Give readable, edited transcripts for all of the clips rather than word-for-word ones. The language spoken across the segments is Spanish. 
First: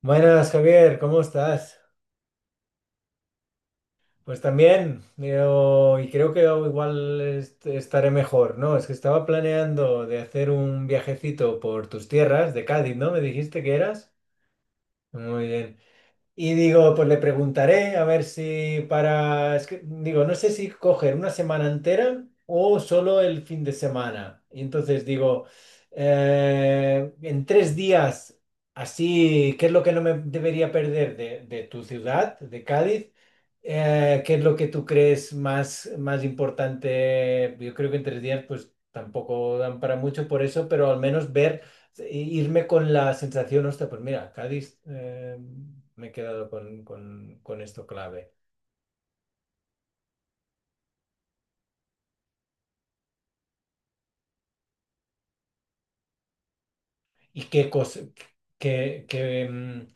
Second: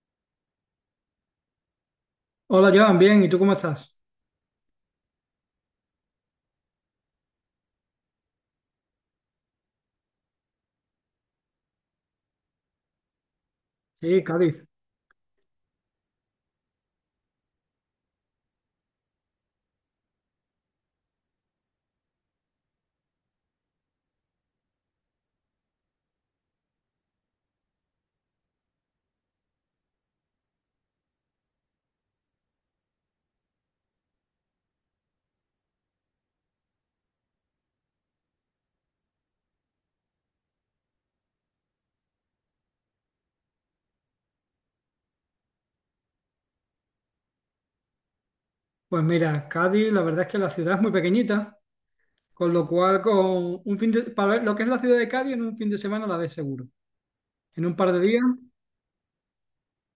Buenas, Javier, ¿cómo estás? Hola, Joan, bien, ¿y tú cómo estás? Pues también, y creo que oh, igual estaré mejor, ¿no? Es que estaba planeando de hacer un viajecito por tus tierras de Cádiz, ¿no? ¿Me dijiste que eras? Sí, Cádiz. Muy bien. Y digo, pues le preguntaré a ver si para, es que, digo, no sé si coger una semana entera o solo el fin de semana. Y entonces digo, en tres días, así, ¿qué es lo que no me debería perder de tu ciudad, de Cádiz? ¿Qué es lo que tú crees más importante? Yo creo que en tres días, pues tampoco dan para mucho por eso, pero al menos ver. Sí, irme con la sensación, hostia, pues mira, Cádiz, me he quedado con esto clave. Pues mira, Cádiz, la verdad es que la ciudad es muy pequeñita, con lo cual con un para ver lo que es la ciudad de Cádiz en un fin de semana la ves seguro. ¿Y En qué un par de cosa, días, qué, qué, mm,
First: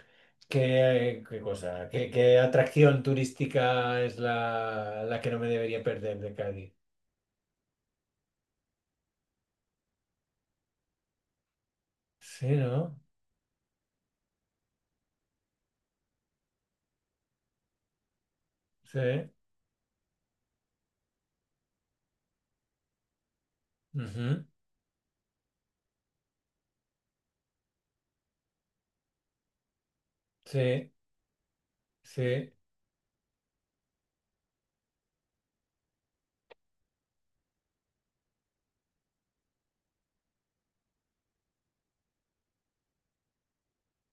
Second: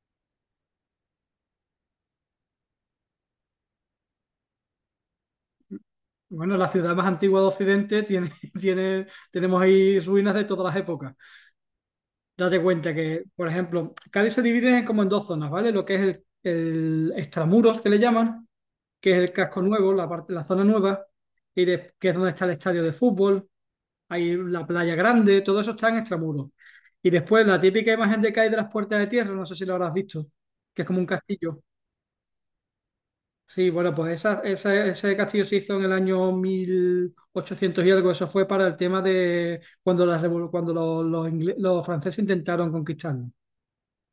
qué cosa, qué atracción turística es la que no me debería perder de bueno, la Cádiz? ciudad más antigua de Occidente tiene, tiene, tenemos ahí ruinas de todas las épocas. Sí, Date cuenta ¿no? que, por ejemplo, Cádiz se divide en- como en dos zonas, ¿vale? Lo que es el extramuros que le llaman, Sí, que es el casco nuevo, la parte, la zona nueva, que es donde está el estadio de fútbol, hay ujú. la playa grande, todo eso está en extramuros. Y después la típica imagen de que hay de las puertas de tierra, no sé si lo habrás visto, que es Sí, como un castillo. sí, Sí, bueno, pues ese castillo se hizo en el año 1800 y algo. Eso fue para el tema de cuando los franceses intentaron conquistarnos.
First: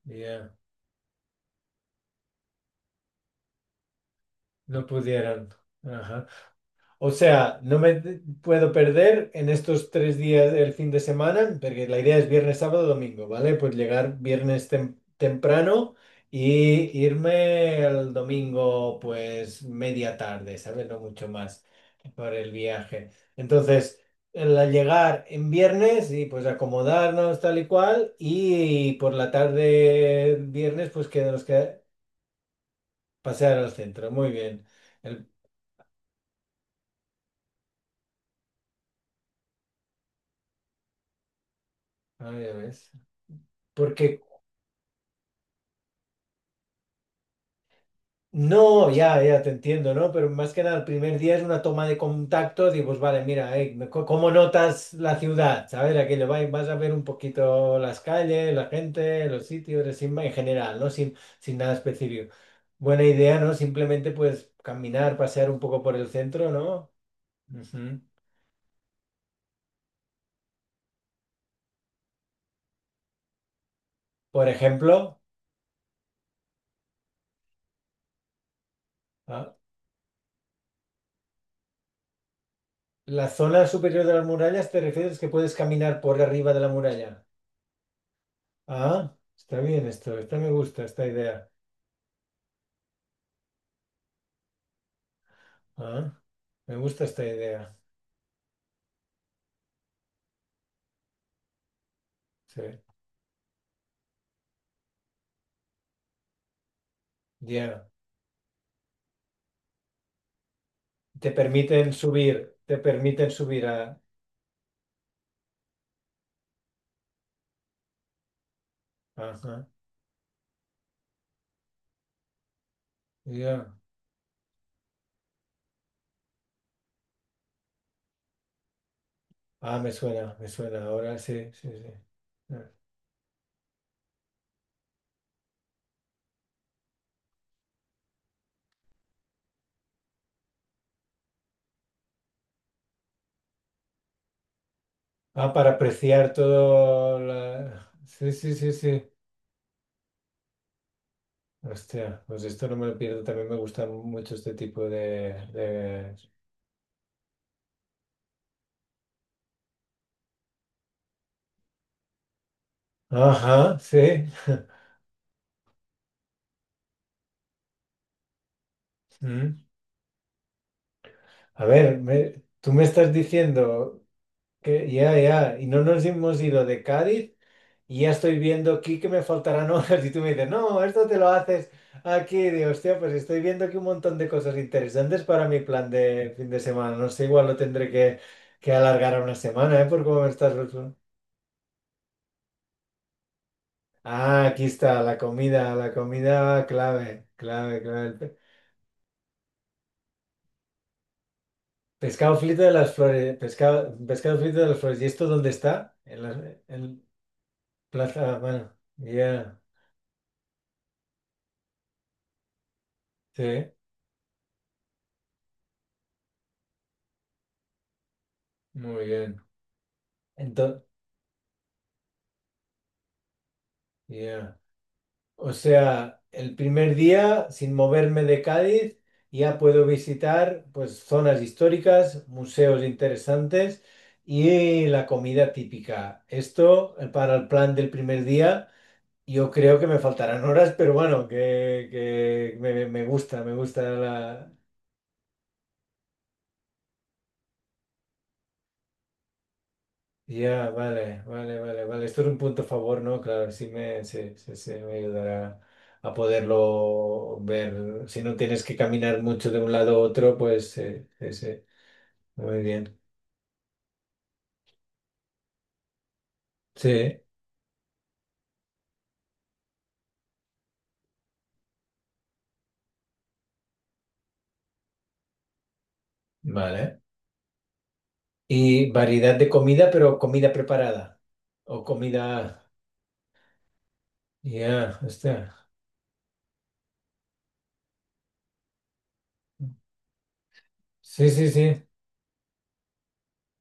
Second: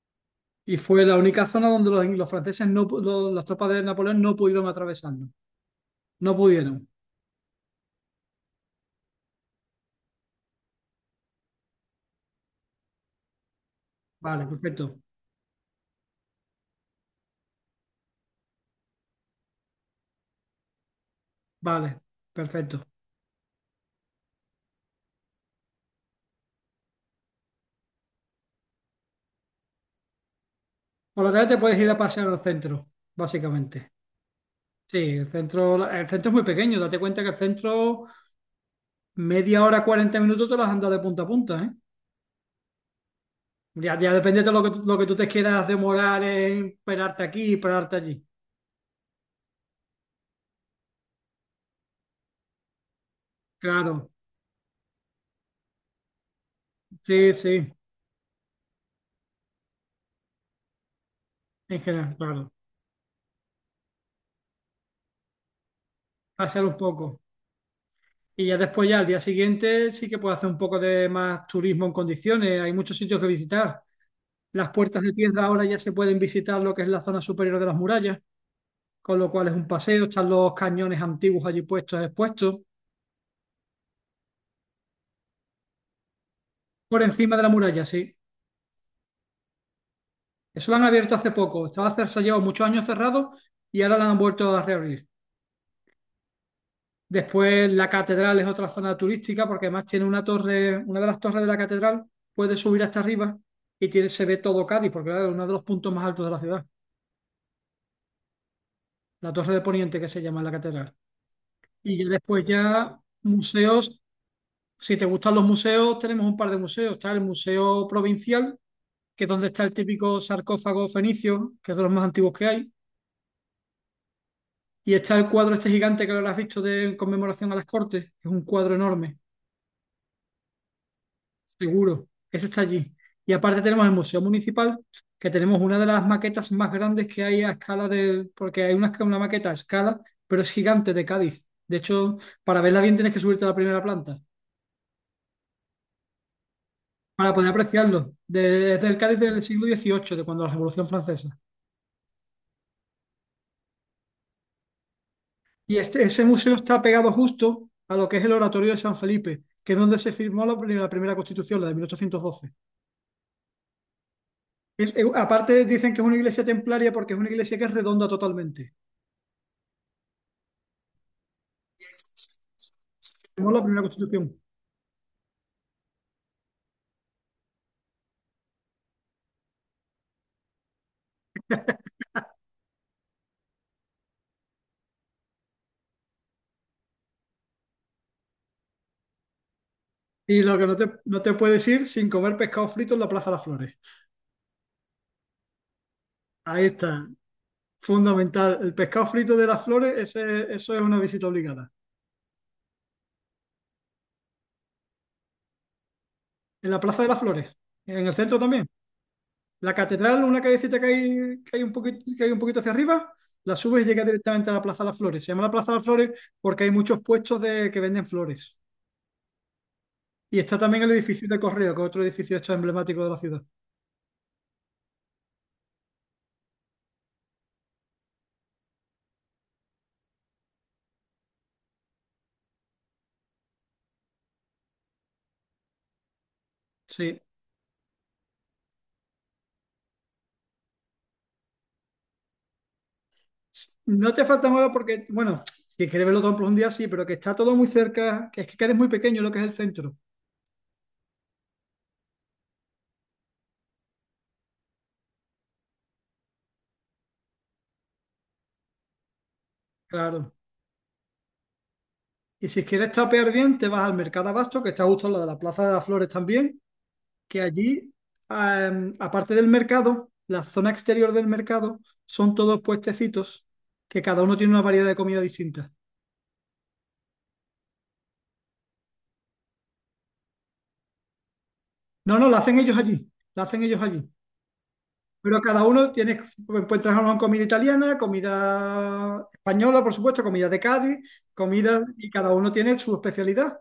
ya. Y fue la única zona donde los franceses, no, pu- los- las tropas de Napoleón no pudieron No atravesarnos. pudieron. Ajá. No pudieron. O sea, no puedo perder en estos tres días del fin de semana, porque la idea es viernes, sábado, domingo, ¿vale? Pues llegar Vale, viernes perfecto. temprano y irme el domingo, pues media tarde, ¿sabes? No mucho más Vale, por el perfecto. viaje. Entonces, el al llegar en viernes y pues acomodarnos tal y cual, y por la tarde viernes, pues que Por la nos tarde te queda puedes ir a pasear al centro, pasear al básicamente. centro. Muy bien. Sí, El, el centro es muy pequeño. Date cuenta que el centro, media hora, 40 minutos, te las han dado de punta a punta, ¿eh? ah, ya ves. Ya, ya Porque depende de lo que tú te quieras demorar en esperarte aquí y esperarte allí. no, ya, ya te entiendo, ¿no? Pero más que nada, el primer día es una toma de contacto, digo, pues vale, mira, Claro, ¿cómo notas la ciudad? ¿Sabes? Aquello, vas a ver un sí, sí, poquito las calles, la gente, los sitios, así, en general, ¿no? Sin nada en general, específico. claro. Buena idea, ¿no? Simplemente, pues, caminar, pasear un poco por el centro, Pasear un ¿no? poco. Ujú. Y ya después, ya al día siguiente, sí que puedes hacer un poco de más turismo en condiciones. Hay muchos sitios que visitar. Por Las puertas de ejemplo, piedra ahora ya se pueden visitar lo que es la zona superior de las murallas, con lo cual es ah, un paseo. Están los cañones antiguos allí puestos, expuestos. la zona superior de las murallas, ¿te refieres que puedes caminar por arriba de la Por muralla? encima de la muralla, sí. Ah, está bien esto, esta me Eso lo gusta, han esta abierto hace idea. poco. Estaba cerrado, llevado muchos años cerrado, y ahora lo han vuelto a reabrir. Ah, me gusta esta Después idea. la catedral es otra zona turística porque además tiene una torre, una de las torres de la catedral, puede Sí, subir hasta arriba y tiene, se ve todo Cádiz porque claro, es uno de los puntos más altos de la ciudad. ya. La torre de Poniente que se llama la catedral. Y ya después Te ya permiten subir a... museos, si te gustan los museos, tenemos un par de museos. Está el Museo Provincial, que es donde está Ajá, el típico sarcófago fenicio, que es de los más antiguos que hay. ya. Y está el cuadro este gigante que lo has visto de en conmemoración a las Cortes, que es un cuadro enorme, Ah, me suena, me suena. Ahora sí, sí, sí. seguro. Ese está allí. Y aparte tenemos el Museo Municipal, que tenemos una de las maquetas más grandes que hay a escala del, porque hay una maqueta a escala, pero es gigante de Cádiz. De hecho, para verla bien tienes que subirte a la primera planta, Ah, para apreciar todo para poder la... apreciarlo. Sí, sí, sí, Es del sí. Cádiz del siglo XVIII, de cuando la Revolución Francesa. Hostia, pues esto no me lo pierdo. También me gusta mucho este tipo Y este, ese museo está pegado justo a lo que es el Oratorio de San Felipe, que es donde se firmó la primera Constitución, la de 1812. Ajá, sí. Aparte dicen que es una iglesia templaria porque es una iglesia que es redonda totalmente. Mm. A ver, tú me estás Tenemos la primera diciendo... constitución. Que ya, ya, y no nos hemos ido de Cádiz y ya estoy viendo aquí que me faltarán horas y tú me dices, no, esto te lo haces aquí. Y digo, hostia, pues estoy viendo aquí un montón de cosas interesantes para mi plan de fin de semana, no sé, igual lo tendré que alargar a una semana, ¿eh? Por cómo me Y estás... lo que no te puedes ir sin comer pescado frito en la Plaza de las Flores. Ah, aquí está, la comida Ahí está, clave, clave, clave. Fundamental. El pescado frito de las Flores, eso es una visita obligada. Pescado frito de las flores, pescado, pescado frito de las flores, ¿y esto dónde está? En la En la Plaza en de las Flores, en el Plaza, centro también. bueno, ya. La catedral, una callecita que hay, que hay un poquito hacia arriba, Sí, la subes y llegas directamente a la Plaza de las Flores. Se llama la Plaza de las Flores porque hay muchos que venden flores. muy bien. Y está Entonces, también el edificio de Correo, que es otro edificio hecho emblemático de la ciudad. o sea, el primer día, sin moverme de Cádiz, ya puedo visitar pues zonas históricas, museos interesantes y la comida típica. Esto Sí. para el plan del primer día, yo creo que me faltarán horas, pero bueno, que me gusta No te falta ahora porque, bueno, si quieres verlo todo en profundidad, sí, pero que está todo muy cerca, que es que quedes muy pequeño lo que es el centro, Ya, vale, vale, vale, vale. Esto es un punto a favor, ¿no? Claro, sí, sí, sí, me ayudará a poderlo ver. Si no tienes que caminar mucho de un lado a claro. otro, pues sí, sí, sí. Y Muy si quieres bien. tapear bien, te vas al Mercado Abasto, que está justo al lado de la Plaza de las Flores también, Sí, que allí, aparte del mercado, la zona exterior del mercado son todos puestecitos que cada uno tiene una variedad de comida distinta. vale. Y variedad de comida, pero comida preparada. O No, la hacen comida. ellos allí, la hacen ellos allí. Ya, Pero cada está. uno tiene, pues, puede trabajar con comida italiana, comida española, por supuesto, comida de Cádiz, Sí, sí, comida, sí. y cada uno tiene su especialidad.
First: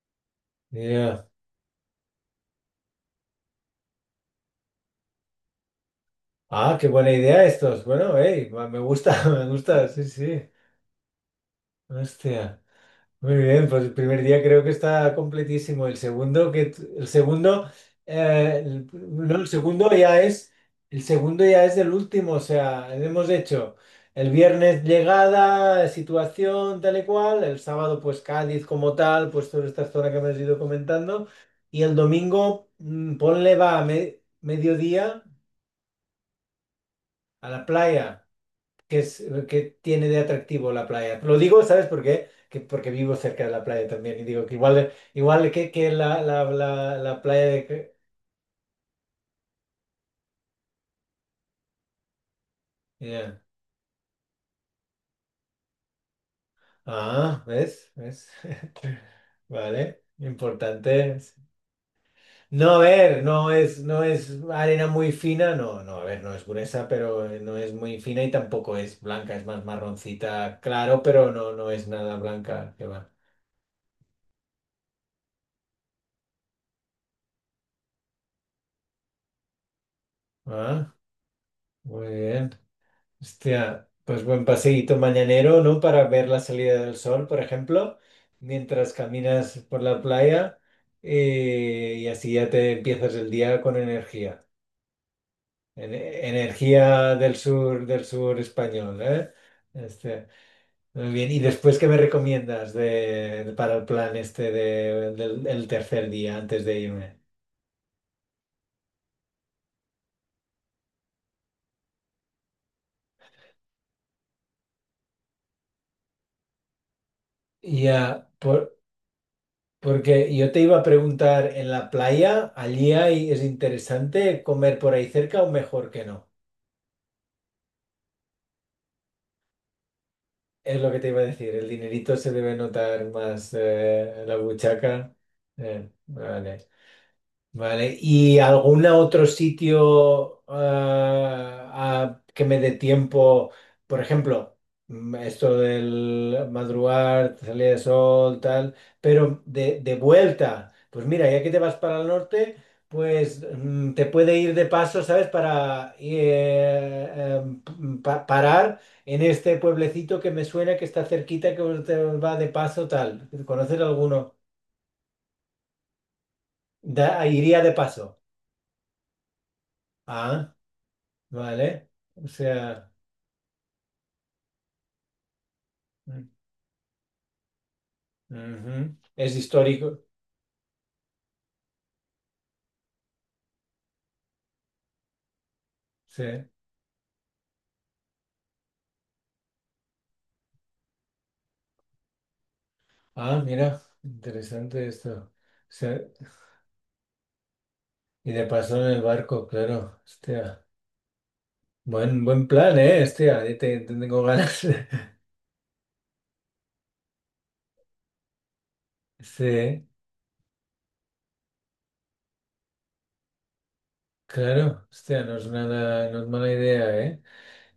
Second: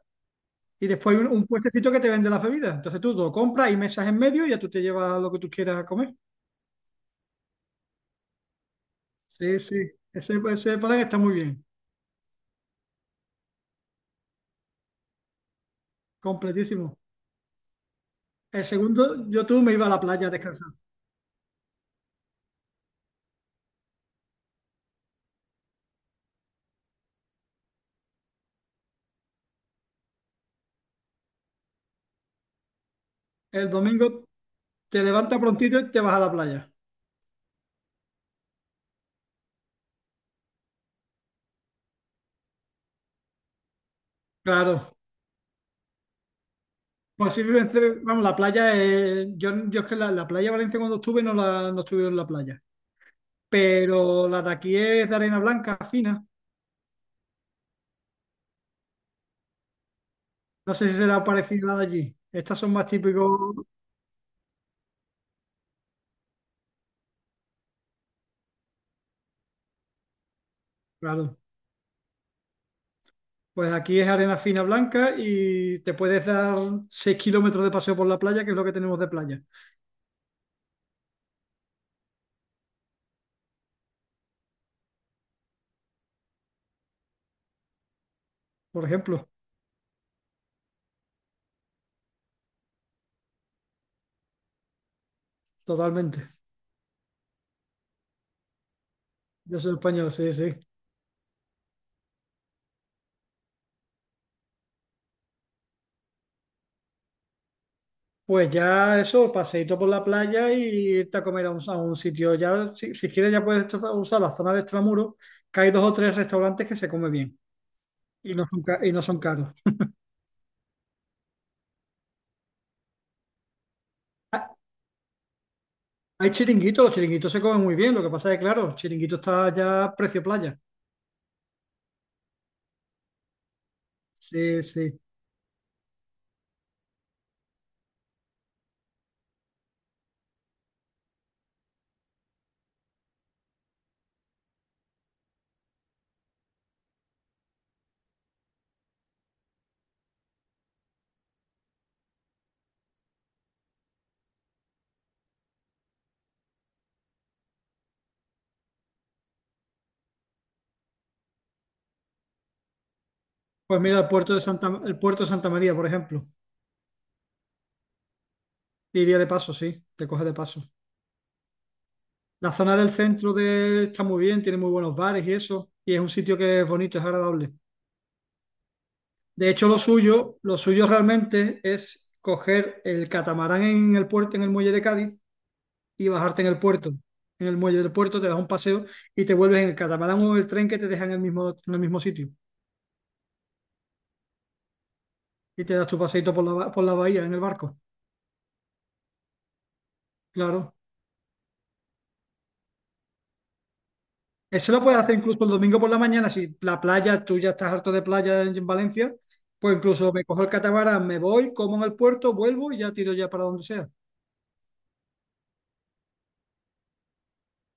Y después Ya. un puestecito que te vende las bebidas. Entonces tú lo compras y mesas en medio y ya tú te llevas lo que tú quieras a comer. Ah, qué buena idea estos. Bueno, hey, me gusta, me Sí, gusta, sí, sí, ese, sí. ese plan está muy bien, Hostia. Muy bien, pues el primer día creo que está completísimo. El segundo, completísimo. el segundo, El segundo, no, yo el tú me iba a segundo la ya playa a es, descansar. el segundo ya es del último, o sea, hemos hecho el viernes llegada, situación tal y cual, el sábado pues Cádiz como tal, pues toda esta zona que me has ido comentando, y el domingo, mm, ponle El va a domingo te mediodía levantas prontito y te vas a la playa. a la playa. Que es lo que tiene de atractivo la playa? Lo digo, ¿sabes por qué? Que porque vivo cerca de la playa también y digo que igual, Claro, igual que la playa posiblemente, vamos, la playa, yo es que la playa de Valencia cuando estuve no, no estuve en la playa, Ya. pero la de aquí es de arena blanca fina. Ah, ¿ves? ¿Ves? Vale, No sé si importante. será parecida a la de allí. Estas son No, a más ver, típicos, no es arena muy fina, no, no, a ver, no es gruesa, pero no es muy fina y tampoco es blanca, es más marroncita, claro, pero claro. no, no es nada blanca, que va. Pues aquí es arena fina blanca y te puedes dar 6 kilómetros de paseo por la playa, que es lo que tenemos de playa, Ah, muy bien. Hostia, pues buen paseíto mañanero, ¿no? Para ver la salida del sol, por ejemplo, por mientras ejemplo, caminas por la playa y así ya te empiezas el día con energía. Totalmente. Energía del sur español, ¿eh? Yo soy español, Este, sí, sí. muy bien. ¿Y después qué me recomiendas para el plan este del el tercer día antes de irme? Pues ya eso, paseíto por la playa y irte a comer a a un sitio. Ya, si, si quieres, ya puedes usar la zona de extramuros, que hay dos o tres restaurantes que se come bien Ya, y y no son caros. Porque yo te iba a preguntar, ¿en la playa allí hay, es interesante comer por ahí cerca o mejor que no? Hay chiringuitos, los chiringuitos se comen muy bien, lo que pasa es que, claro, chiringuito está ya precio playa. Es lo que te iba a decir, el dinerito se debe notar más en la Sí, sí. buchaca. Vale. Vale, ¿y algún otro sitio que me dé tiempo? Por ejemplo, mm, esto del madrugar, salida de sol, tal, pero de vuelta, pues mira, ya que te vas para el norte, pues mm, te puede ir de paso, ¿sabes? Para parar en este pueblecito que me suena que está cerquita, que te va de paso, tal. ¿Conoces Pues mira, alguno? El puerto de Santa María, por ejemplo. Iría de paso. Te iría de paso, sí, te coge de Ah. paso. Vale, o La zona del sea, centro de, está muy bien, tiene muy buenos bares y eso, y es un mm, sitio que es bonito, es agradable. ujú. Es De hecho, histórico, lo suyo realmente es coger el catamarán en el puerto, en el muelle de Cádiz, y sí. bajarte en el puerto. En el muelle del puerto te das un paseo y te vuelves en el catamarán o en el tren que te deja en en el mismo sitio. Ah, mira, interesante esto. Y te Sí. das tu paseito por por la bahía en el barco. Y de paso en el barco, claro, hostia. Claro. Buen, buen plan, ¿eh? Hostia, ya te tengo ganas. Eso lo puedes hacer incluso el domingo por la mañana. Si la playa, tú ya estás harto de playa en Valencia, pues Sí, incluso me cojo el catamarán, me voy, como en el puerto, vuelvo y ya tiro ya para donde sea. claro, hostia, no es nada, no es mala idea, ¿eh?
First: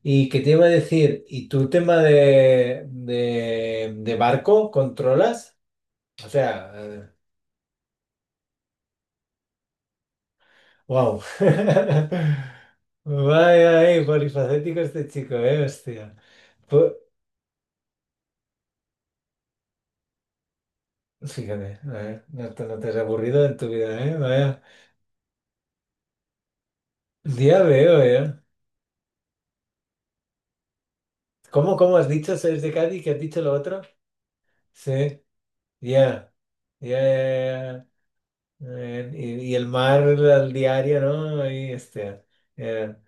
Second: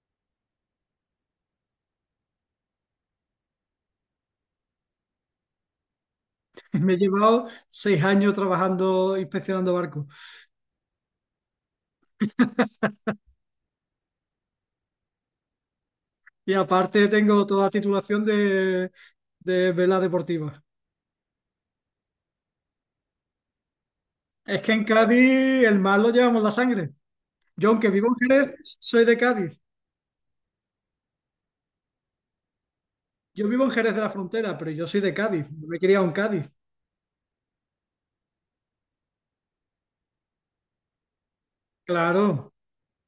¿Y qué te iba a decir? ¿Y tu tema de barco controlas? O Me he sea, llevado 6 años trabajando, inspeccionando barcos. wow. Vaya, vaya, polifacético este chico, hostia. Y Pu- aparte tengo toda la titulación de vela deportiva. fíjate, a ver, no te has aburrido en tu vida, vaya. Es que en Cádiz el mar lo llevamos la sangre. Ya Yo, aunque veo, vivo en eh. Jerez, soy de Cádiz. ¿Cómo, cómo has dicho? ¿Sois de Cádiz? ¿Qué has dicho Yo lo vivo en otro? Jerez de la Frontera, pero yo soy de Sí, Cádiz. Yo me he criado en ya. Cádiz. Ya, ya, ya. Y el mar al diario, ¿no? Y, este, Claro. hostia.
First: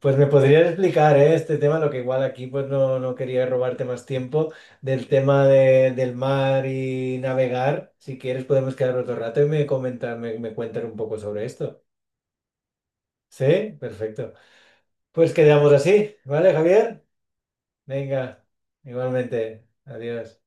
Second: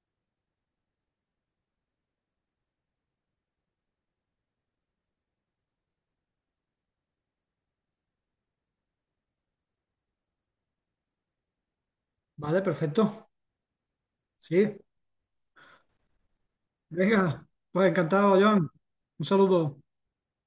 Pues me podrías explicar, este tema, lo que igual aquí pues no, no quería robarte más tiempo, del tema del mar y navegar. Si quieres podemos quedar otro rato y me comentar, me cuentas un poco sobre esto. Vale, perfecto. ¿Sí? Perfecto. Sí, Pues quedamos así, ¿vale, Javier? venga. Pues encantado, Venga, Joan. Un igualmente. saludo. Adiós.